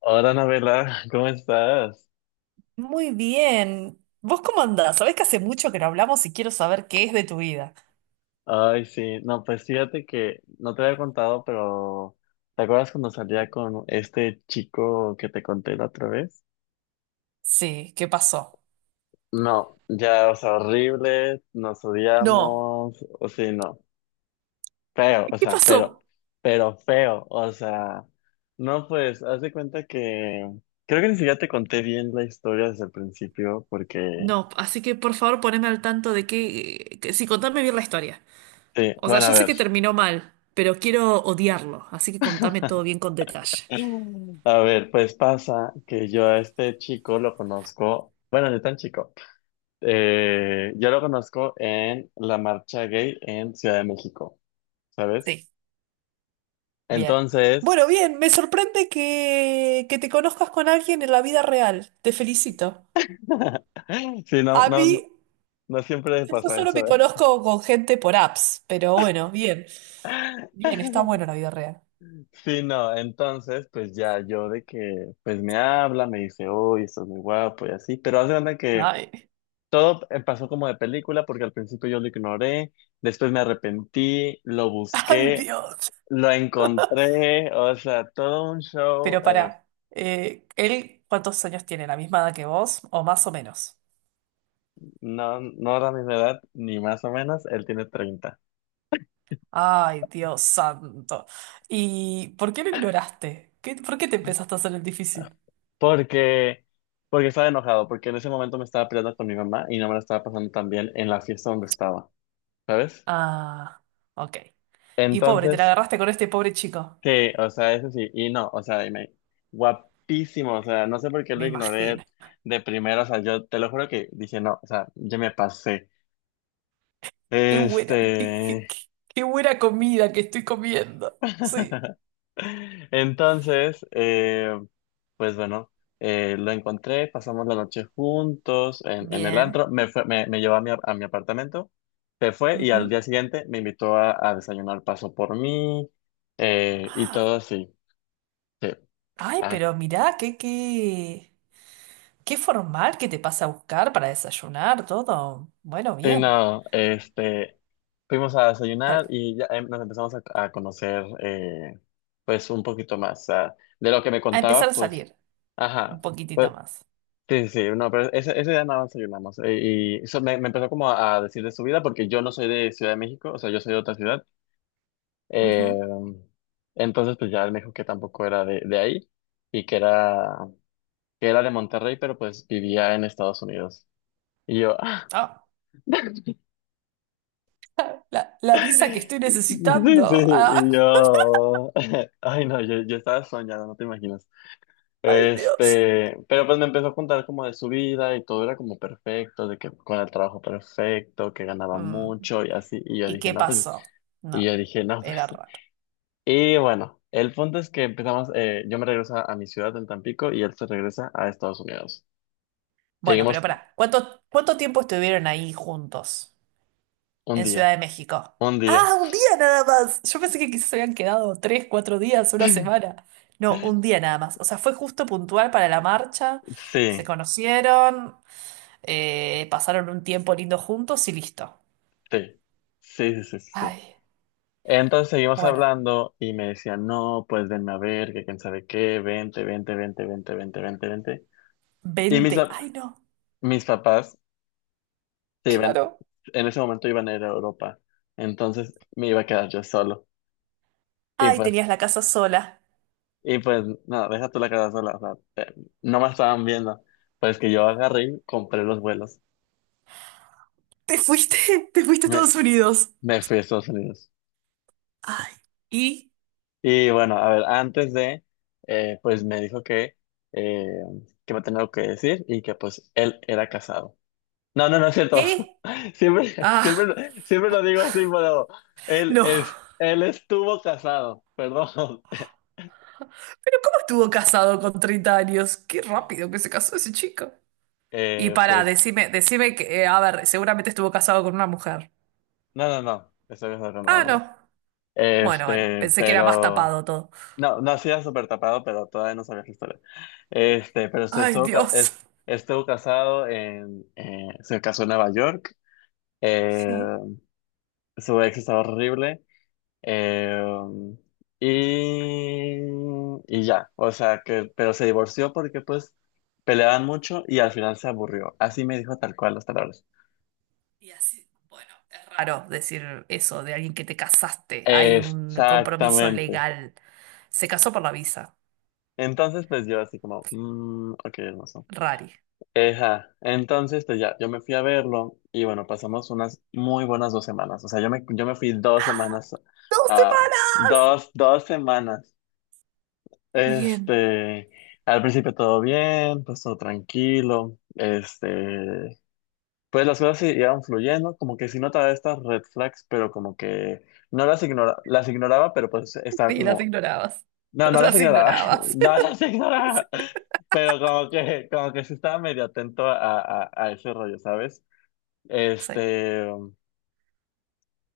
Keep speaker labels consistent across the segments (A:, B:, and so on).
A: Hola, Anabela, ¿cómo estás?
B: Muy bien. ¿Vos cómo andás? Sabés que hace mucho que no hablamos y quiero saber qué es de tu vida.
A: Ay, sí, no, pues fíjate que no te había contado, pero ¿te acuerdas cuando salía con este chico que te conté la otra vez?
B: Sí, ¿qué pasó?
A: No, ya, o sea, horrible, nos
B: No,
A: odiamos, o sí, no, feo, o
B: ¿qué
A: sea, pero,
B: pasó?
A: pero feo, o sea, no, pues, haz de cuenta que creo que ni siquiera te conté bien la historia desde el principio, porque,
B: No, así que por favor poneme al tanto de qué, sí, contame bien la historia.
A: sí,
B: O sea,
A: bueno, a
B: yo sé
A: ver.
B: que terminó mal, pero quiero odiarlo, así que contame todo bien con detalle.
A: A ver, pues pasa que yo a este chico lo conozco, bueno, no tan chico, yo lo conozco en la marcha gay en Ciudad de México, ¿sabes?
B: Sí, bien.
A: Entonces,
B: Bueno, bien, me sorprende que te conozcas con alguien en la vida real. Te felicito.
A: sí, no,
B: A mí,
A: no, no siempre
B: yo
A: pasa
B: solo me
A: eso, ¿eh?
B: conozco con gente por apps, pero bueno, bien. Bien, está bueno la vida real.
A: Sí, no, entonces, pues ya yo de que, pues me habla, me dice, uy, estás muy guapo y así, pero hace cuenta que
B: Ay,
A: todo pasó como de película porque al principio yo lo ignoré, después me arrepentí, lo
B: ay,
A: busqué,
B: Dios.
A: lo encontré, o sea, todo un show.
B: Pero para, ¿él cuántos años tiene? ¿La misma edad que vos? ¿O más o menos?
A: No, no era mi edad, ni más o menos. Él tiene 30.
B: Ay, Dios santo. ¿Y por qué lo ignoraste? ¿Por qué te empezaste a hacer el difícil?
A: Porque, porque estaba enojado, porque en ese momento me estaba peleando con mi mamá y no me la estaba pasando tan bien en la fiesta donde estaba, ¿sabes?
B: Ah, ok. Y pobre, te la
A: Entonces,
B: agarraste con este pobre chico.
A: que, o sea, eso sí, y no, o sea, guapísimo, o sea, no sé por qué
B: Me
A: lo
B: imagino.
A: ignoré de primero, o sea, yo te lo juro que dije, no, o sea, yo me pasé.
B: Qué buena, qué, qué-
A: Este.
B: qué- qué buena comida que estoy comiendo. Sí.
A: Entonces, pues bueno, lo encontré, pasamos la noche juntos en el
B: Bien.
A: antro, me llevó a mi apartamento, se fue y al
B: Ujú.
A: día siguiente me invitó a desayunar, pasó por mí y
B: Ah,
A: todo así. Sí,
B: ay,
A: así
B: pero mirá, qué. Qué formal que te pasa a buscar para desayunar, todo. Bueno, bien.
A: no, fuimos a desayunar
B: Para,
A: y ya nos empezamos a conocer, pues un poquito más. O sea, de lo que me
B: a empezar
A: contaba,
B: a
A: pues,
B: salir un
A: ajá.
B: poquitito más.
A: Sí, sí, no, pero ese día nada más soy nada más. Y eso me empezó como a decir de su vida, porque yo no soy de Ciudad de México, o sea, yo soy de otra ciudad. Eh,
B: Ujú.
A: entonces, pues ya él me dijo que tampoco era de ahí y que era de Monterrey, pero pues vivía en Estados Unidos. Y yo,
B: Ah, la visa que estoy necesitando.
A: sí, sí,
B: Ah,
A: y yo, ay, no, yo, estaba soñado, no te imaginas.
B: ay, Dios.
A: Pero pues me empezó a contar como de su vida y todo era como perfecto, de que con el trabajo perfecto, que ganaba
B: Mm,
A: mucho y así. Y yo
B: ¿Y
A: dije,
B: qué
A: no, pues,
B: pasó?
A: y yo
B: No,
A: dije, no,
B: era
A: pues.
B: raro.
A: Y bueno, el punto es que empezamos, yo me regreso a mi ciudad en Tampico y él se regresa a Estados Unidos.
B: Bueno, pero
A: Seguimos
B: pará, ¿cuánto tiempo estuvieron ahí juntos?
A: un
B: En
A: día,
B: Ciudad de México.
A: un día.
B: Ah, un día nada más. Yo pensé que quizás se habían quedado 3, 4 días, una semana. No, un día nada más. O sea, fue justo puntual para la marcha. Se
A: Sí,
B: conocieron, pasaron un tiempo lindo juntos y listo.
A: sí, sí, sí, sí, sí. Sí.
B: Ay,
A: Entonces seguimos
B: bueno,
A: hablando y me decía, no, pues venme a ver, que quién sabe qué, vente, vente, vente, vente, vente, vente, vente. Y mis,
B: 20. Ay, no,
A: mis papás se iban,
B: claro.
A: en ese momento iban a ir a Europa, entonces me iba a quedar yo solo. Y
B: Ay, tenías
A: pues,
B: la casa sola.
A: y pues, no, deja tú la quedar sola, o sea, te- no me estaban viendo. Pues que yo agarré y compré los vuelos.
B: Te fuiste, te fuiste a
A: Me,
B: Estados Unidos.
A: me fui a Estados Unidos.
B: Ay, ¿y
A: Y bueno, a ver, antes de, pues me dijo eh, que me tenía algo que decir y que pues él era casado. No, no, no es cierto.
B: qué?
A: Siempre, siempre,
B: Ah,
A: lo- siempre lo digo así, pero él
B: no.
A: es, él estuvo casado, perdón.
B: Pero ¿cómo estuvo casado con 30 años? Qué rápido que se casó ese chico. Y para,
A: Pues,
B: decime que, a ver, seguramente estuvo casado con una mujer.
A: no, no, no, estoy pensando en
B: Ah,
A: nombre.
B: no. Bueno, bueno, pensé que era más
A: Pero,
B: tapado todo.
A: no, no hacía súper tapado, pero todavía no sabía su historia. Este, pero se
B: Ay,
A: estuvo, ca-
B: Dios.
A: es- Se casó en Nueva York, eh,
B: Sí.
A: su ex estaba horrible, eh, y, y ya, o sea, que, pero se divorció porque pues peleaban mucho y al final se aburrió. Así me dijo tal cual las palabras.
B: Y así, bueno, es raro decir eso de alguien que te casaste. Hay un compromiso
A: Exactamente.
B: legal. Se casó por la visa.
A: Entonces, pues yo así como, ok, hermoso.
B: Rari.
A: Eja, entonces, pues ya, yo me fui a verlo y bueno, pasamos unas muy buenas 2 semanas. O sea, yo me fui dos
B: ¡Ah!
A: semanas,
B: ¡Dos
A: a
B: semanas!
A: dos semanas.
B: ¡Qué bien!
A: Este, al principio todo bien, pues todo tranquilo. Pues las cosas se iban fluyendo, como que sí notaba estas red flags, pero como que no las ignoraba, pero pues estaba
B: Sí, las
A: como
B: ignorabas.
A: no, no las
B: Las
A: ignoraba,
B: ignorabas.
A: no las
B: Sí.
A: ignoraba, pero como que sí estaba medio atento a ese rollo, ¿sabes?
B: Sí.
A: Este,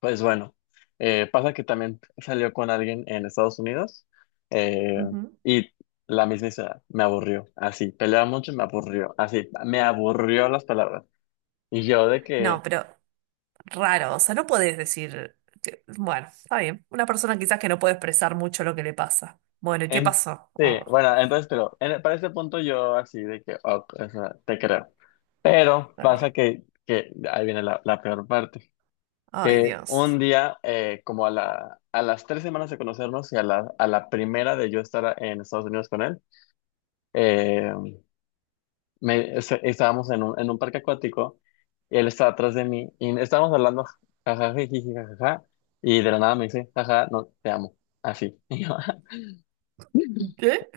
A: pues bueno, pasa que también salió con alguien en Estados Unidos, eh,
B: Ujú.
A: y la misma historia, me aburrió, así, peleaba mucho, me aburrió, así, me aburrió las palabras. Y yo de
B: No,
A: que,
B: pero raro, o sea, no podés decir, bueno, está bien, una persona quizás que no puede expresar mucho lo que le pasa. Bueno, ¿y qué
A: En,
B: pasó?
A: sí,
B: Oh,
A: bueno, entonces, pero para este punto yo así de que, ok, o sea, te creo. Pero
B: está
A: pasa
B: bien.
A: que, ahí viene la peor parte,
B: Ay,
A: que
B: Dios.
A: un día, como a las 3 semanas de conocernos y a la primera de yo estar en Estados Unidos con él, eh, estábamos en un parque acuático y él estaba atrás de mí y estábamos hablando, jajaja, jiji, jajaja, y de la nada me dice, jaja, no, te amo, así.
B: ¿Qué?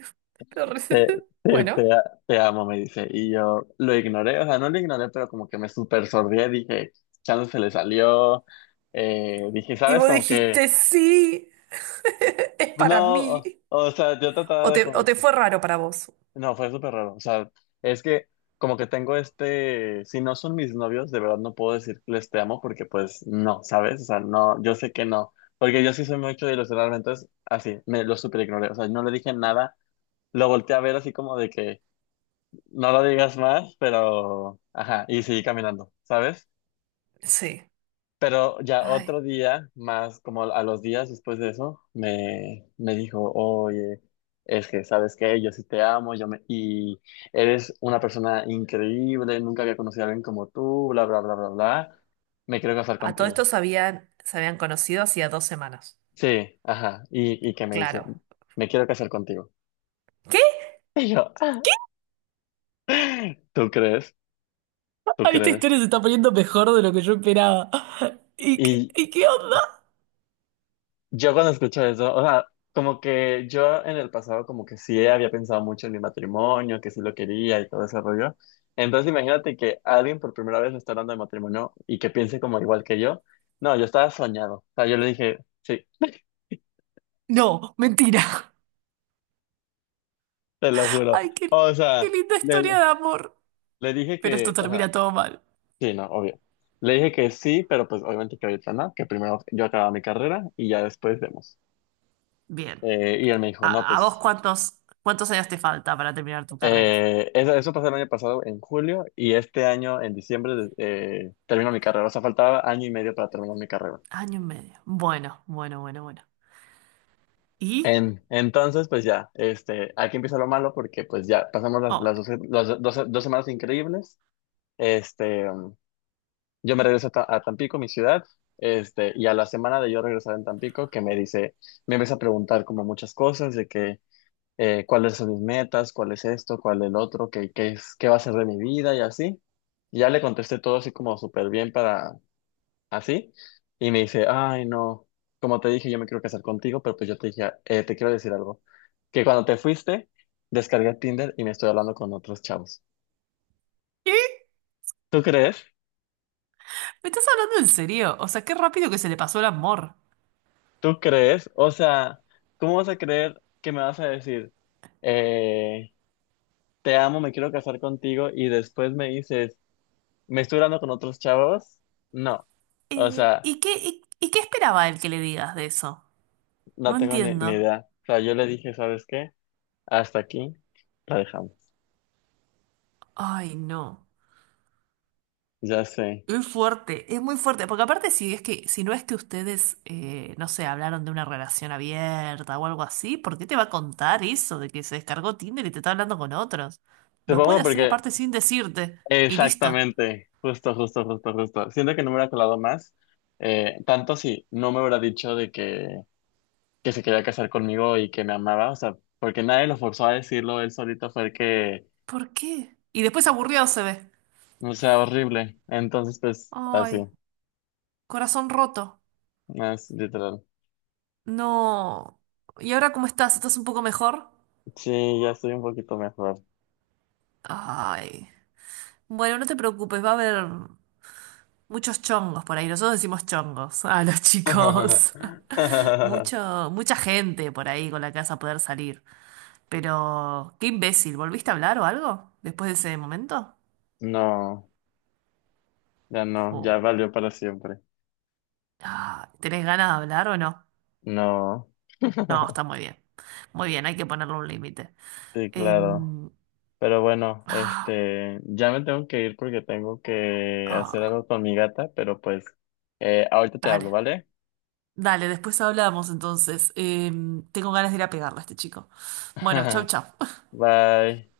B: Te re-
A: Te, te,
B: Bueno,
A: te, a- te amo, me dice. Y yo lo ignoré, o sea, no lo ignoré, pero como que me super sordí, dije, chance se le salió. Dije,
B: y
A: ¿sabes?
B: vos
A: Como que,
B: dijiste, sí, es
A: pues,
B: para
A: no, o,
B: mí.
A: o sea, yo
B: ¿O
A: trataba de
B: te, o
A: como,
B: te fue raro para vos?
A: no, fue súper raro. O sea, es que como que tengo si no son mis novios, de verdad no puedo decir que les te amo porque pues no, ¿sabes? O sea, no, yo sé que no. Porque yo sí soy mucho de ilusionarme, entonces así, me lo super ignoré. O sea, no le dije nada, lo volteé a ver así como de que... no lo digas más, pero, ajá, y seguí caminando, ¿sabes?
B: Sí.
A: Pero ya
B: Ay.
A: otro día, más como a los días después de eso, me dijo, oye, es que sabes que yo sí te amo, y eres una persona increíble, nunca había conocido a alguien como tú, bla, bla, bla, bla, bla, me quiero casar
B: A todo
A: contigo.
B: esto se habían conocido hacía 2 semanas.
A: Sí, ajá, y que me dice,
B: Claro.
A: me quiero casar contigo.
B: ¿Qué?
A: Y yo, ¿tú crees? ¿Tú
B: Ah, esta
A: crees?
B: historia se está poniendo mejor de lo que yo esperaba. ¿Y qué onda?
A: Yo cuando escucho eso, o sea, como que yo en el pasado como que sí había pensado mucho en mi matrimonio, que sí lo quería y todo ese rollo. Entonces imagínate que alguien por primera vez me está hablando de matrimonio y que piense como igual que yo. No, yo estaba soñado. O sea, yo le dije, sí,
B: No, mentira.
A: te lo juro.
B: Ay, qué,
A: O
B: qué
A: sea,
B: linda historia
A: le,
B: de amor.
A: le dije
B: Pero esto
A: que, o sea,
B: termina todo mal.
A: sí, no, obvio. Le dije que sí, pero pues obviamente que ahorita no, que primero yo acababa mi carrera y ya después vemos.
B: Bien.
A: Y él me dijo, no,
B: ¿A vos
A: pues
B: cuántos años te falta para terminar tu carrera?
A: eso pasó el año pasado en julio y este año en diciembre termino mi carrera. O sea, faltaba año y medio para terminar mi carrera.
B: Año y medio. Bueno, bueno, bueno, bueno. ¿Y?
A: Entonces, pues ya, aquí empieza lo malo porque pues ya pasamos
B: Oh,
A: las, doce- las do- doce- dos semanas increíbles. Este, um, yo me regreso a Tampico, mi ciudad, y a la semana de yo regresar en Tampico, me empieza a preguntar como muchas cosas de que cuáles son mis metas, cuál es esto, cuál el otro, qué, es, qué va a ser de mi vida y así. Y ya le contesté todo así como súper bien para así. Y me dice, ay, no, como te dije, yo me quiero casar contigo, pero pues yo te dije, te quiero decir algo. Que cuando te fuiste, descargué Tinder y me estoy hablando con otros chavos.
B: ¿qué?
A: ¿Tú crees?
B: ¿Me estás hablando en serio? O sea, qué rápido que se le pasó el amor.
A: ¿Tú crees? O sea, ¿cómo vas a creer que me vas a decir, eh, te amo, me quiero casar contigo y después me dices... ¿Me estoy hablando con otros chavos? No. O sea,
B: ¿Y qué esperaba él que le digas de eso? No
A: no tengo ni
B: entiendo.
A: idea. O sea, yo le dije, ¿sabes qué? Hasta aquí la dejamos.
B: Ay, no.
A: Ya sé.
B: Es fuerte, es muy fuerte, porque aparte si es que, si no es que ustedes, no sé, hablaron de una relación abierta o algo así, ¿por qué te va a contar eso de que se descargó Tinder y te está hablando con otros? Lo puede
A: Supongo
B: hacer
A: porque...
B: aparte sin decirte, y listo.
A: Exactamente. Justo, justo, justo, justo. Siento que no me hubiera colado más. Tanto si no me hubiera dicho de que, se quería casar conmigo y que me amaba. O sea, porque nadie lo forzó a decirlo. Él solito fue el que...
B: ¿Por qué? Y después aburrido se ve.
A: No sea horrible. Entonces, pues, así.
B: Ay, corazón roto.
A: Más literal.
B: No. ¿Y ahora cómo estás? ¿Estás un poco mejor?
A: Sí, ya estoy un poquito mejor.
B: Ay. Bueno, no te preocupes, va a haber. Muchos chongos por ahí. Nosotros decimos chongos a los chicos. Mucha gente por ahí con la que vas a poder salir. Pero, qué imbécil. ¿Volviste a hablar o algo después de ese momento?
A: No, ya no, ya
B: O-
A: valió para siempre.
B: ah, ¿tenés ganas de hablar o no?
A: No.
B: No, está muy bien. Muy bien, hay que ponerle un límite.
A: Sí, claro.
B: Em,
A: Pero bueno,
B: ah,
A: ya me tengo que ir porque tengo que hacer
B: ah,
A: algo con mi gata, pero pues, ahorita te hablo,
B: Dale.
A: ¿vale?
B: Dale, después hablamos entonces. Tengo ganas de ir a pegarle a este chico. Bueno, chau, chau.
A: Bye.